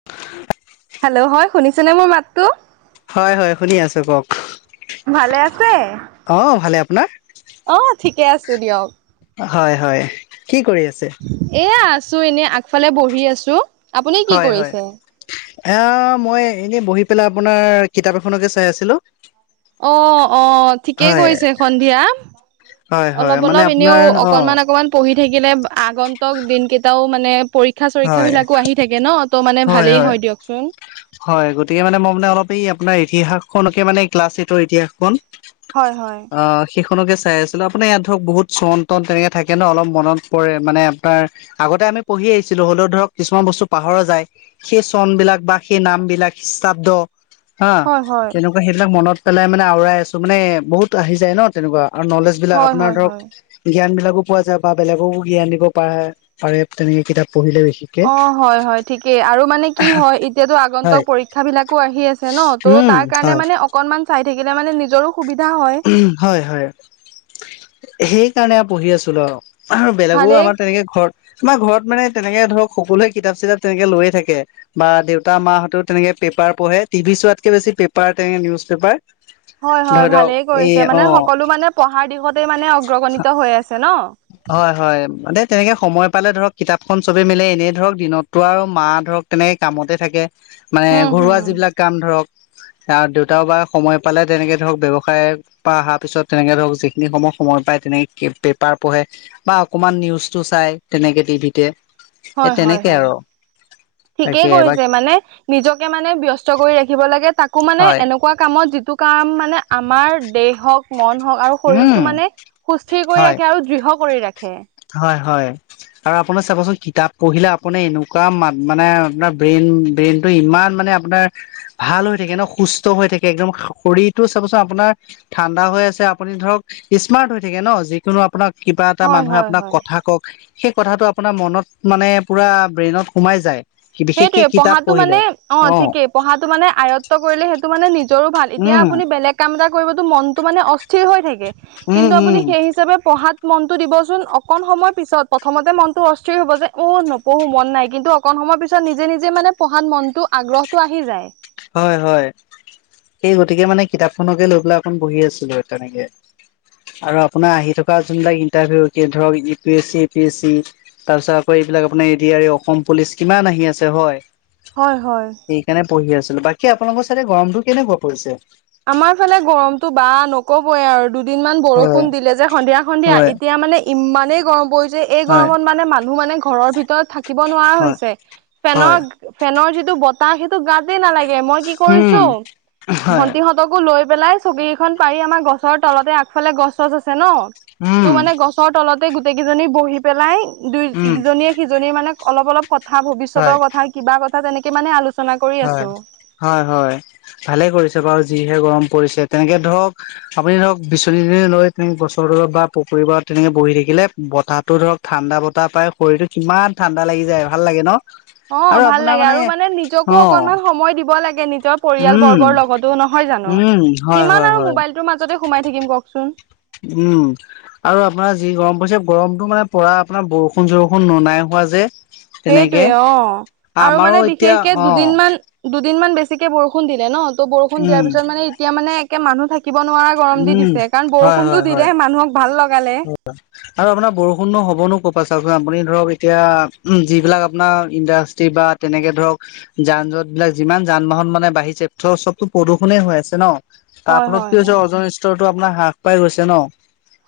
[inaudible] Hello হয় শুনিছনে মোৰ মাতটো। হয় হয় শুনি আছো কওক। ভালে আছে। অঁ ভালে, আপোনাৰ? অ ঠিকে আছো দিয়ক। হয় হয় কি কৰি আছে? এয়া আছো এনে আগফালে বহি আছো। আপুনি কি হয় হয় কৰিছে? এ মই এনে বহি পেলাই আপোনাৰ কিতাপ এখনকে চাই আছিলো। অঁ'অঁ' ঠিকেই হয় কৰিছে সন্ধিয়াত। হয় হয় অলপ মানে অলপ এনেও আপোনাৰ অ অকণমান অকণমান। পঢ়ি থাকিলে আগন্তক দিনকেইটাও মানে পৰী পৰীক্ষা হয় চৰীক্ষাবিলাকো আহি থাকে ন তো মানে ভালেই হয় দিয়কচোন। হয় গতিকে মানে মই মানে অলপ এই আপোনাৰ ইতিহাসখনকে মানে ক্লাছ এইটৰ ইতিহাসখন। হয় হয়। সেইখনকে চাই আছিলোঁ আপোনাৰ ইয়াত ধৰক বহুত চন তন তেনেকৈ থাকে ন অলপ মনত পৰে মানে আপোনাৰ আগতে আমি পঢ়ি আহি ছিলো হ'লেও ধৰক কিছুমান বস্তু পাহৰা যায় সেই চন বিলাক বা সেই নাম বিলাক খিষ্টাব্দ। হা হয় হয় কেনে সেইবিলাক মনত পেলাই মানে আওৰাই আছো মানে বহুত আহি যায় ন তেনেকুৱা আৰু নলেজ বিলাক হয় আপোনাৰ হয় ধৰক হয়। জ্ঞান বিলাকো পোৱা যায় বা বেলেগকো জ্ঞান দিব পাৰে পাৰে তেনেকে কিতাপ। পঢ়িলে সি। অঁ' হয় হয় ঠিকেই আৰু মানে কি হয় এতিয়াতো আগন্তক হয় পৰীক্ষা বিলাকো আহি আছে ন। ত' উম তাৰ কাৰণে হয় মানে অকনমান চাই থাকিলে মানে নিজৰো সুবিধা হয়। উ হয় হয় সেই কাৰণে পঢ়ি আছিলো আৰু। বেলেগো ভালেই আমাৰ তেনেকে ঘৰত তোমাৰ ঘৰত মানে তেনেকে ধৰক সকলোৱে কিতাপ চিতাপ তেনেকে লৈয়ে থাকে। বা দেউতা মাহঁতে তেনেকে পেপাৰ পঢ়ে টিভি চোৱাতকে বেছি পেপাৰ তেনেকে নিউজ পেপাৰ। হয় হয় ধৰি লওক ভালেই এই কৰিছে অ মানে সকলো মানে পঢ়াৰ দিশতে মানে অগ্ৰগণিত হৈ আছে ন। হয় হয় তেনেকে সময় পালে ধৰক কিতাপখন চবে মিলে এনেই ধৰক দিনত। তোৰ আৰু মা ধৰক তেনেকে কামতে থাকে মানে হুম ঘৰুৱা হুম যিবিলাক কাম ধৰক। আৰু দেউতাও বা সময় পালে তেনেকে ধৰক ব্যয়ৱসায়। পা অহাৰ পিছত তেনেকে ধৰক যিখিনি সময় সময় পায় তেনেকে কিপটেপ পেপাৰ পঢ়ে বা অকমান নিউজটো চাই তেনেকে টিভিতে এই হয় হয় তেনেকে হয় আৰু ঠিকেই তাকে এবাৰ কৰিছে মানে নিজকে মানে ব্যস্ত কৰি ৰাখিব লাগে তাকো মানে হয় এনেকোৱা কামত যিটো কাম মানে আমাৰ দেহক মন হওক আৰু উম শৰীৰটো মানে সুস্থিৰ কৰি হয় ৰাখে আৰু দৃঢ় কৰি ৰাখে হয় হয় আৰু আপোনাৰ চাব চোন কিতাপ পঢ়িলে আপুনি এনেকোৱা মা মানে আপোনাৰ ব্ৰেইন ব্ৰেইনটো ইমান মানে আপোনাৰ ভাল হৈ থাকে ন সুস্থ হৈ থাকে একদম শৰীৰটো চাব চোন আপোনাৰ ঠাণ্ডা হৈ আছে আপুনি ধৰক স্মাৰ্ট হৈ থাকে ন যিকোনো আপোনাৰ কিবা এটা হয় মানুহে হয় হয় থাকক সেই কথাটো আপোনাৰ মনত মানে পুৰা ব্ৰেইনত সোমাই যায় বিশেষকে সেইটোৱেই কিতাপ পঢ়াতো পঢ়িলে মানে অ ঠিকেই পঢ়াতো মানে আয়ত্ব কৰিলে সেইটো মানে নিজৰো ভাল এতিয়া উম আপুনি বেলেগ কাম এটা কৰিবতো মনটো মানে অস্থিৰ হৈ থাকে উম কিন্তু উম আপুনি সেই হিচাপে পঢ়াত মনটো দিবচোন অকন সময়ৰ পিছত প্ৰথমতে মনত অস্থিৰ হব যে অ নপঢ়ো মন নাই কিন্তু অকন সময়ৰ পি ছত নিজে নিজে মানে পঢ়াত মনটো আগ্ৰহতো আহি যায় হয় হয় সেই গতিকে মানে কিতাপখনকে লৈ পেলাই অকন বহি আছিলো তেনেকে আৰু আপোনাৰ আহি থকা যোনবিলাক ইন্টাৰভিউ ধৰক U P S C A P S C তাৰপিছত আকৌ এইবিলাক আপোনাৰ A D R E Assam police কিমান আহি আছে হয় হয় হয় কেনে পঢ়ি আছিলো বাকী আপোনালোকৰ চাইডে গৰমতো কেনেকোৱা পৰিছে আমাৰ ফালে গৰমতো বা নকবই আৰু দু দিনমান হয় বৰষুণ দিলে যে সন্ধিয়া সন্ধিয়া হয় এতিয়া মানে ইমানেই গৰম পৰি যে এই হয় গৰমত মানে মানুহ মানে ঘৰৰ ভিতৰত থাকিব নোৱাৰা হয় হৈছে হয় ফেনৰ ফেনৰ যিটো বতাহ সেইটো গাটেই নালাগে মই কি উম হয় সিহঁতকো লৈ পেলাই চকীকেইখন পাৰি আমাৰ গছৰ তলতে আগফালে গছ চছ আছে ন ত' উম মানে গছৰ তলতে গোটেই কেইজনী বহি পেলাই দুই উম ইজনীয়ে সি ধনীৰ মানে অলপ অলপ কথা হয় ভৱিষ্যতৰ কথা কিবা কথা তেনেকে মানে আলোচ হয় হয় হয় ভালে কৰিছে বাৰু যিহে গৰম পৰিছে তেনেকে ধৰক আপুনি ধৰক বিচনী দনে লৈ তেনেক গছৰ দূ বা পুখুৰীবাৰত তেনেকে বহি থাকিলে বতাহতো ধৰক ঠাণ্ডা বতাহ পাই শৰীৰটো কিমান ঠাণ্ডা লাগি যায় ভাল লাগে ন অ আৰু ভাল আপোনাৰ লাগে আৰু মানে নিজক কো অ অকমান সময় দিব লাগে নিজৰ পৰিয়াল উম বৰ্গৰ লগতো নহয় জানো উম হয় হয় কিমান আৰু হয় মোবাইল সেইটো মাজতে সোমাই থাকম কওকচোন উম আৰু আপোনাৰ যি গৰম পৰিছে গৰমতো মানে পৰা আপোনাৰ বৰষুণ চৰষুণ ননাই হোৱা যে তেনেকে সেইটোয়ে অ আৰু আমাৰো মানে এতিয়া বিশেষকে অ দুদিন মান দুদিনমান বেছিকে বৰষুণ দিলে ন ত বৰষুণ উম দিয়াৰ পিছত মানে এতিয়া মানে একে মানুহ থা- কিব নোৱাৰা গৰম দি উম দিছে কাৰণ হয় বৰষুণতো দিলে মানুহক ভাল লগালে হয় হয় আৰু আপোনাৰ বৰষুণো হ'বনো কৰ পৰা চাওকচোন আপুনি ধৰক এতিয়া উম যিবিলাক আপোনাৰ ইণ্ডাষ্ট্ৰি বা তেনেকে ধৰক যান জঁট বিলাক যিমান যান বাহন মানে বাঢ়িছে ত চবতো প্ৰদূষণেই হৈ আছে ন তা হয় আপোনাৰ হয় কি হৈছে হয় অজন স্তৰটো আপোনাৰ হ্ৰাস পাই গৈছে ন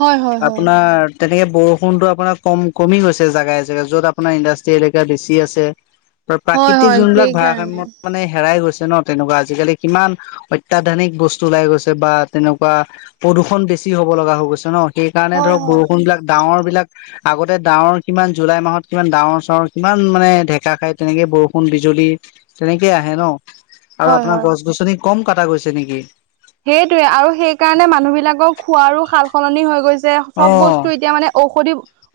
হয় হয় হয় আপোনাৰ তেনেকে বৰষুণতো আপোনাৰ কম কমি গৈছে জেগাই জেগাই য'ত আপোনাৰ ইণ্ডাষ্ট্ৰি এলেকা বেছি আছে [inaudible] প্ৰাকৃতিক হয় যোনবিলাক সেইকাৰণে ভাৰসাম্যত মানে হেৰাই গৈছে ন তেনেকুৱা আজিকালি কিমান অত্যাধুনিক বস্তু ওলাই গৈছে বা তেনেকুৱা প্ৰদূষণ বেছি হ'ব লগা হৈ গৈছে ন কাৰণে হয় ধৰক হয় বৰষুণ বিলাক ডাৱৰ বিলাক আগতে ডাৱৰ কিমান জুলাই মাহত কিমান ডাৱৰ চাৱৰ কিমান মানে ঢেকা খায় তেনেকে বৰষুণ বিজুলী তেনেকে আহে ন আৰু হয় আপোনাৰ হয় গছ গছনি কম কাটা গৈছে নেকি সেইটোৱে আৰু সেই কাৰণে মানুহ বিলাকৰ খোৱাৰো সাল সলনি হৈ গৈছে যে অ চব বস্তু এতিয়া মানে ঔষধি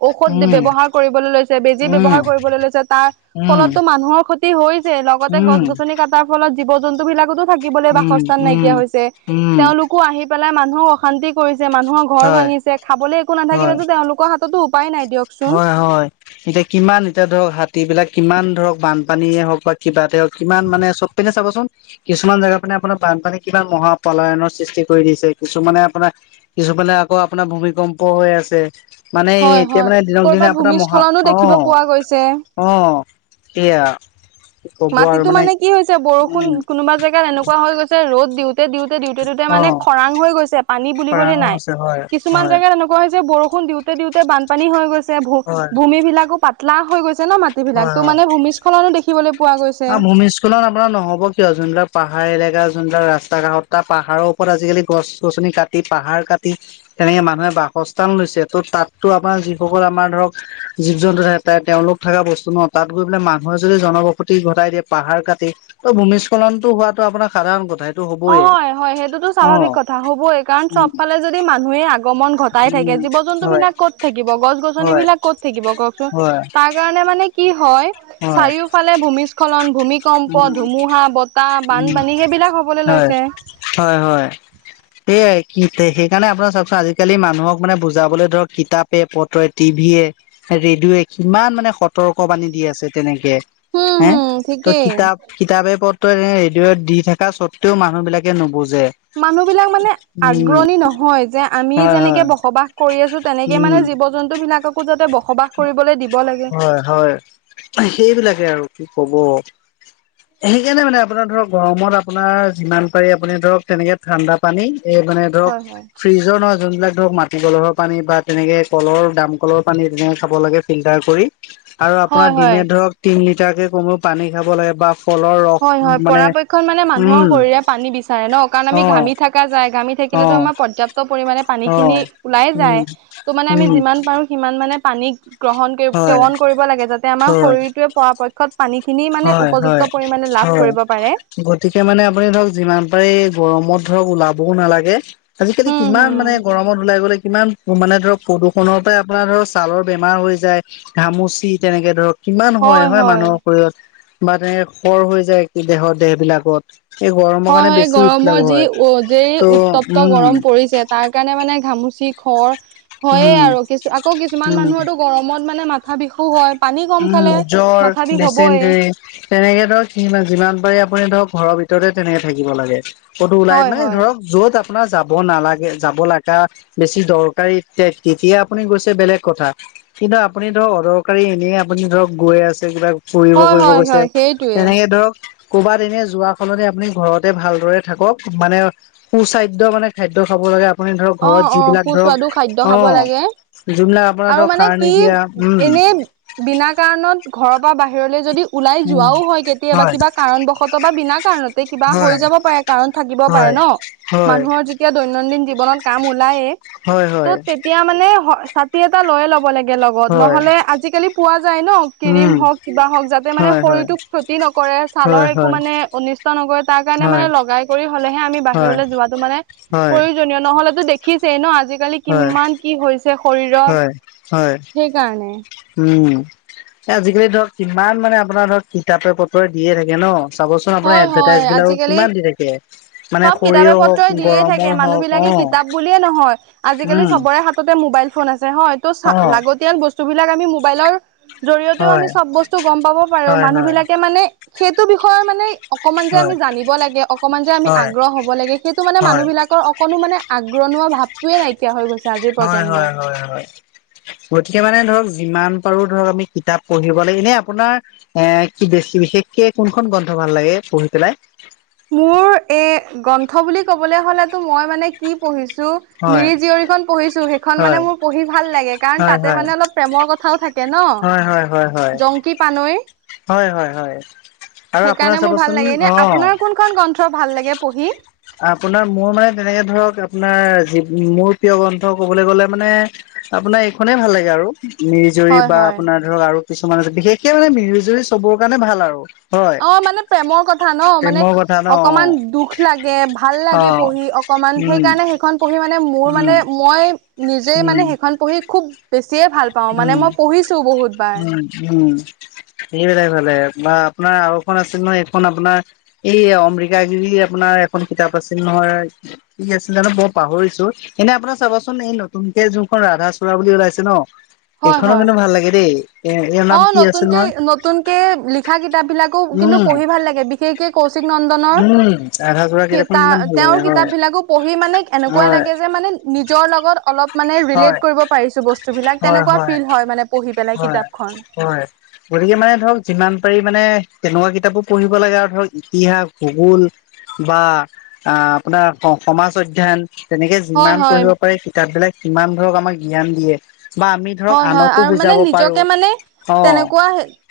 ঔষধ বে উম ব্যৱহাৰ কৰিবলৈ লৈছে বেজি উম ব্যৱহাৰ কৰিবলৈ লৈছে তাৰ উম ফলতো মানুহৰ ক্ষত তি হৈছে লগতে গছ উম গছনি কাটাৰ ফলত জীৱ জন্তু বিলাকতো থাকিবলৈ উম বাসস্থান উম নাইকিয়া হৈছে উম তেওঁলোকো আহি পেলাই মানুহক অশান্তি কৰিছে মানুহৰ ঘৰ হয় ভাঙিছে খাবলৈ একো হয় নাথাকিলেতো তেওঁলোকৰ হাত তটো হয় হয় এতিয়া কিমান এতিয়া ধৰক হাতী বিলাক কিমান ধৰক বানপানীয়ে হওক বা কিবাতে হওক কিমান মানে চব তেনে ছাবচোন কিছুমান জেগাত মানে আপোনাৰ বানপানী কিমান মহাপলায়নৰ সৃষ্টি কৰি দিছে কিছুমানে আপোনাৰ কিছুমানে আকৌ আপোনাৰ ভূমিকম্প হৈ আছে মানে এই হয় এয়া হয় মানে দিনক দিনে কৰ'বাত আপোনাৰ মহা ভূমিস্খলনো অ দেখিব পোৱা গৈছে। অ সেয়া ক'ব আৰু মাটিতো মানে কি হৈছে বৰষুণ উম কোনোবা জেগাত এনেকুৱা হৈ গৈছে ৰ'দ দিওঁ তে দিওঁতে দিওঁতে দিওঁতে অ মানে খৰাং হৈ গৈছে পানী বুলিবলৈ খৰাঙো নাই আছে হয় কিছুমান হয় জেগাত এনুক কুৱা হৈছে বৰষুণ দিওঁতে দিওঁতে বানপানী হৈ গৈছে ভু হয় ভূমি বিলাকো পাতলা হৈ গৈছে ন মাত টি বিলাক তো মান ভূমিস্খলনো দেখিবলে আ ভূমিস্ চলন আপোনাৰ নহ'ব কিয় যোনবিলাক স্খলন আপোনাৰ নহব কিয় যোনবিলাক পাহাৰ এলেকা যোনবিলাক ৰাস্তা কাষত তা পাহাৰৰ ওপৰত আজিকালি গছ গছনি কাট টি পাহাৰ কাটি তেনেকে মানুহে বাসস্থান লৈছে ত' তাতো আমাৰ যিসকল আমাৰ ধৰক জীৱ জন্তু থাক তে তেওঁলোক থাকা বস্তু ন তাত গৈ পেলাই মানুহে যদি জনবস সতি ঘটাই দিয়ে পাহাৰ কাটি ত ভূমিস্থলনটো হোৱাটো আপোনাৰ সাধাৰণ কথা সে অ হয় হয় সেইটোতো স্বাভাৱিক কথা হ'বই কাৰণ উম চব ফালে যদি মানুহে আগমন ঘট তাই থাকে উম জীৱ জন্তু হয় বিলাক ক'ত থাকিব গছ গছন হয় বিলাক ক'ত থাকিব কওকচোন হয় তাক কাৰণে মানে কি হয় হয় চাৰিওফালে ভূমি্চ খলন ভূমিকম্প উম ধুমুহা বতাহ উম বানপানী সেইবিলাক হ' হয় হয় হয় সেয়াই কি সেইকাৰণে আপোনাৰ চাওকচোন আজিকালি মানুহক মানে বুজাবলৈ ধৰক কিতাপ পে পত্ৰৱে টিভিয়ে ৰেডিঅৱে কিমান মানে সতৰ্ক বানী দি আছে তেনেকে উম হম হুম ঠিকেই কিতাপে পত্ৰৱে ৰেডিঅ'ত দি থকা স্বত্তেও মানুহ বিলাকে নুবুজে মানুহ বিলাক মানে উম আগ্ৰণী নহয় যে আমি হয় হয় যেনেকে বসবাস কৰি আছো তেনেকে উম মানে জীৱ জন্তু বিলাকক কো যাতে বসবাস কৰিবলৈ দিব লাগে হয় হয় সেইবিলাকে আৰু কি কব [inaudible] সেইকাৰণে মানে আপোনাৰ ধৰক গৰমত আপোনাৰ যিমান পাৰে আপুনি ধৰক তেনেকে ঠাণ্ডা পানী এই মানে ধৰক হয় হয় ফ্ৰিজৰ নহয় যোনবিলাক ধৰক মাটি কলহৰ পানী বা তেনেকে কলৰ দাম কলৰ পানী তেনে খাব লাগে ফিল্টাৰ কৰি আৰু আপোনাৰ হয় দিনে হয় ধৰক তিন লিটাৰকে কমেও পানী খাব লাগে বা ফলৰ ৰস হয় হয় মানে পৰাপক্ষত মানে মানুহৰ উম শৰীৰে পানী বিচাৰে ন কাৰণ আমি ঘামি থাক কা যায়, ঘামি অ অ থাকিলেতো আমাৰ পৰ্যাপ্ত পৰিমাণে অ পানীখিনি ওলাই যায়, উম ত' মানে আমি উম যিমান পাৰো সিমান মানে পানী গ্ৰহণ কৰিব হয় সেৱন কৰিব লাগে যাতে আমাৰ হয় শৰীৰটোৱে পৰাপক্ষত পানীখিনি মানে হয় উপযুক্ত হয়। পৰিমাণে লাভ কৰিব পাৰে গতিকে মানে আপুনি ধৰক যিমান পাৰে গৰমত ধৰক ওলাবও নালাগে। আজিকালি হম কিমান হম মানে গৰমত ওলাই গলে কিমান মানে ধৰক প্ৰদূষণৰ পৰাই আপোনাৰ ধৰক ছালৰ বেমাৰ হৈ যায়, ঘামুচি তেনেকে ধৰক কিমান হয় হয় মানুহৰ শৰীৰত বা তেনেকে খৰ হৈ যায় কি দেহৰ দেহবিলাকত। হয় হয়, গৰমৰ যি উ যেই ত' উত্তপ্ত উম গৰম পৰিছে তাৰ কাৰণে মানে ঘামুচি খৰ হয়ে উম আৰু কিছু আকৌ কিছুমান উম। মানুহৰটো গৰমত মানে মাথা বিষু হয়। পানী কম খালে উম, জ্বৰ, মাথা বিষ হবই ডিছেন্তেৰি সে সেয়ে ধৰক সিমান যিমান পাৰি আপুনি ধৰক ঘৰৰ ভিতৰতে তেনেকে থাকিব লাগে। কতো ওলাই হয় মানে হয় ধৰক য'ত আপোনাৰ যাব নালাগে, যাব লাগা বেছি দৰকাৰী তিয়া তেতিয়া আপুনি গৈছে বেলেগ কথা কিন্তু আপুনি ধৰক অদৰকাৰী এনে আপুনি ধৰক গৈ আছে কিবা ফুৰিব হয় কৰিব হয় গৈছে হয় সেইটোৱে তেনেকে ধৰক ক'ৰবাত এনে যোৱা সলনি আপুনি ঘৰতে ভালদৰে থাকক মানে সুস্বাদ্য মানে খাদ্য খাব লাগে, আপুনি ধৰক অ ঘৰত অ যিবিলাক ধৰক সুস্বাদু খাদ্য অ। খাব লাগে যোনবিলাক আপোনাৰ আৰু ধৰক মানে সাৰ কি নিদিয়া উম। এনেই বিনা কাৰণত ঘৰৰ পৰা বাহিৰলৈ যদি ওলাই উম, যোৱাও হয় কেতিয়াবা কিবা কাৰণবশতঃ বা বিনা কাৰণতে কিবা হয়, হৈ যাব পাৰে কাৰণ থাকিব পাৰে হয়, ন। হয়। এতিয়া দৈনন্দিন জীৱনত কাম ওলায়ে। হয় হয়। এতিয়া মানে হ ছাতি এটা লৈয়ে ল'ব লা কে লগত, হয়, নহলে আজিকালি পোৱা যায় ন ক্ৰীম উম, হওক, কিবা হওক যাতে মানে হয়, হয়, শৰীৰটোক ক্ষতি নকৰে, হয়, ছালৰ হয়, একো হয়, মানে অনিষ্ট নকৰে তাৰ কাৰণে হয়, মানে লগাই কৰি হলেহে আমি হয়, বাহিৰলৈ যোৱাত তোমাৰে হয়। জুনিয়ৰ নহলেতো দেখিছেই ন আজিকালি হয়, কিমান কি হৈছে শৰীৰত হয়, সেইকাৰণে। উম। এ আজিকালি ধৰক কিমান মানে আপোনাৰ ধৰক কিতাপে - পত্ৰয়ে দিয়ে থাকে ন। চাবচোন আপোনাৰ হয় হয় এডভাৰটাইজবিলাক আজিকালি কিমান দি থাকে মানে চব কিতাপে শৰীৰৰ পত্ৰই হওক, দিয়ে থাকে গৰমৰ মানুহ হওক বিলাকে অ। কিতাপ বুলিয়ে নহয় আজিকালি উম, চবৰে হা ততে মোবাইল ফোন আছে হয় ত চা অ', লাগতিয়াল বস্তুবিলাক আমি মোবাইলৰ জৰিয়তেও আমি হয়, চব বস্তু গম পাব পাৰো, হয়, হয়, হয়, মানুহবিলাকে মানে সেইটো বিষয়ে মানে অকমান যে আমি হয়, জানিব লাগে, অকণমান যে আমি হয়, আগ্ৰহ হ'ব লাগে সেইটো মানে হয়, মানুহবিলাকৰ অকনো মানে আগ্ৰহ নোহোৱা ভাৱটোৱে নাইকিয়া হৈ গৈছ হয় হয় হয় হয়। গতিকে মানে ধৰক যিমান পাৰো ধৰক আমি কিতাপ পঢ়িব লাগে এনেই আপোনাৰ এ কি বেছি বিশেষকে কোনখন গ্ৰন্থ ভাল লাগে পঢ়ি পেলাই? মোৰ এ গ্ৰন্থ বুলি ক'বলৈ হলেতো মই মানে কি পঢ়িছো হয় মিৰি জীয়ৰীখন পঢ়িছো সেইখন হয় মানে মোৰ পঢ়ি ভাল লাগে কাৰণ হয় তাতে হয় মানে অলপ প্ৰেমৰ কথাও থাকে ন হয় হয় হয় হয় জংকী পানৈ হয় হয় হয় আৰু আপোনাৰ সেইকাৰণে মোৰ ভাল চাবচোন লাগে এনে অ আপোনাৰ কোনখন গ্ৰন্থ ভাল লাগে পঢ়ি আপোনাৰ মোৰ মানে তেনেকে ধৰক আপোনাৰ মোৰ প্ৰিয় গ্ৰন্থ ক'বলৈ গ'লে মানে আপোনাৰ এইখনেই ভাল লাগে আৰু মিৰিজিয়ৰি হয় বা হয় আপোনাৰ ধৰক আৰু কিছুমান আছে বিশেষকে মানে মিৰিজিয়ৰি চবৰ কাৰণে ভাল আৰু হয় অ মানে প্ৰেমৰ কথা ন মানে প্ৰেমৰ কথা ন অ অকমান দুখ লাগে ভাল অ লাগে পঢ়ি অকমান উম সেইকাৰণে সেইখন পঢ়ি মানে মোৰ উম মানে মই নিজেই মানে উম সেইখন পঢ়ি খুব বেছিয়ে ভাল পাওঁ মানে উম মই পঢ়িছোঁ বহুতবাৰ উম, উম সেইবিলাক ভালে বা আপোনাৰ আৰু এখন আছিল নহয় এইখন আপোনাৰ এই অম্বিকা গিৰি যে আপোনাৰ এখন কিতাপ আছিল নহয় কি আছিলে জানো মই পাহৰিছো এনে আপোনাৰ চাবাচোন এই নতুনকে যোনখন ৰাধা চূড়া বুলি ওলাইছে ন হয় এইখনো হয় কিন্তু ভাল লাগে দেই এ ইয়াৰ অ নাম কি আছিল নতুনকে নহয় নতুনকে লিখা কিতাপ বিলাকো কিন্তু উম, পঢ়ি ভাল লাগে বিশেষকে কৌশিক নন্দনৰ উম, ৰাধা চূড়া কিতাপখন কিমান ভাল তেওঁৰ লাগে কিতাপ হয়, বিলাকো পঢ়ি মানে এনেকুৱা হয়, লাগে যে মানে নিজৰ লগত অলপ মানে ৰিলেট হয়, কৰিব পাৰিছো বস্তুবিলাক তেনেকুৱা ফিল হয় মানে পঢ়ি পেলাই হয় কিতাপখন। হয় গতিকে মানে ধৰক যিমান পাৰি মানে তেনেকুৱা কিতাপো পঢ়িব লাগে আৰু ধৰক ইতিহাস ভূগোল বা আ আপোনাৰ সমাজ অধ্যয়ন তেনেকে হয় যিমান হয়। পঢ়িব পাৰে কিতাপ বিলাক সিমান ধৰক আমাক জ্ঞান দিয়ে বা আমি ধৰক হয় হয় আনকো আৰু বুজি মানে নিজকে মানে তেনেকুৱা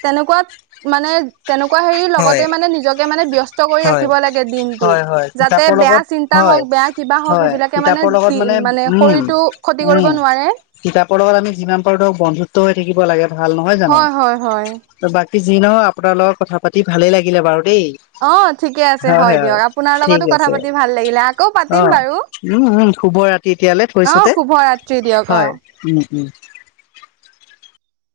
তেনেকুৱাত মানে তেনেকুৱা হেৰিৰ হয়, লগতে মানে নিজকে মানে ব্যস্ত কৰি হয়, ৰাখিব লাগে দিনটো হয়, হয় যাতে কিতাপৰ বেয়া লগত চিন্তা টা হয়, হওক বেয়া কিবা হওক হয় সেইবিলাকে মানে কিতাপৰ লগত দি মানে উম, শৰীৰতটো ক্ষতি কৰিব উম, নোৱাৰে। কিতাপৰ লগত আমি যিমান পাৰোঁ ধৰক বন্ধুত্ব হৈ থাকিব লাগে ভাল নহয় জানো? হয় হয় হয়। বাকী যি নহয় আপোনাৰ লগত কথা পাতি ভালেই লাগিলে বাৰু দেই। অ ঠিকে আছে হয় দিয়ক আপোনাৰ লগতো কথা পাতি ভাল লাগিলে আকৌ অ পাতিম বাৰু। উম উম শুভ ৰাতি এতিয়ালৈ অ থৈছোতে শুভ ৰাত্ৰি দিয়ক অ হয় উম উম।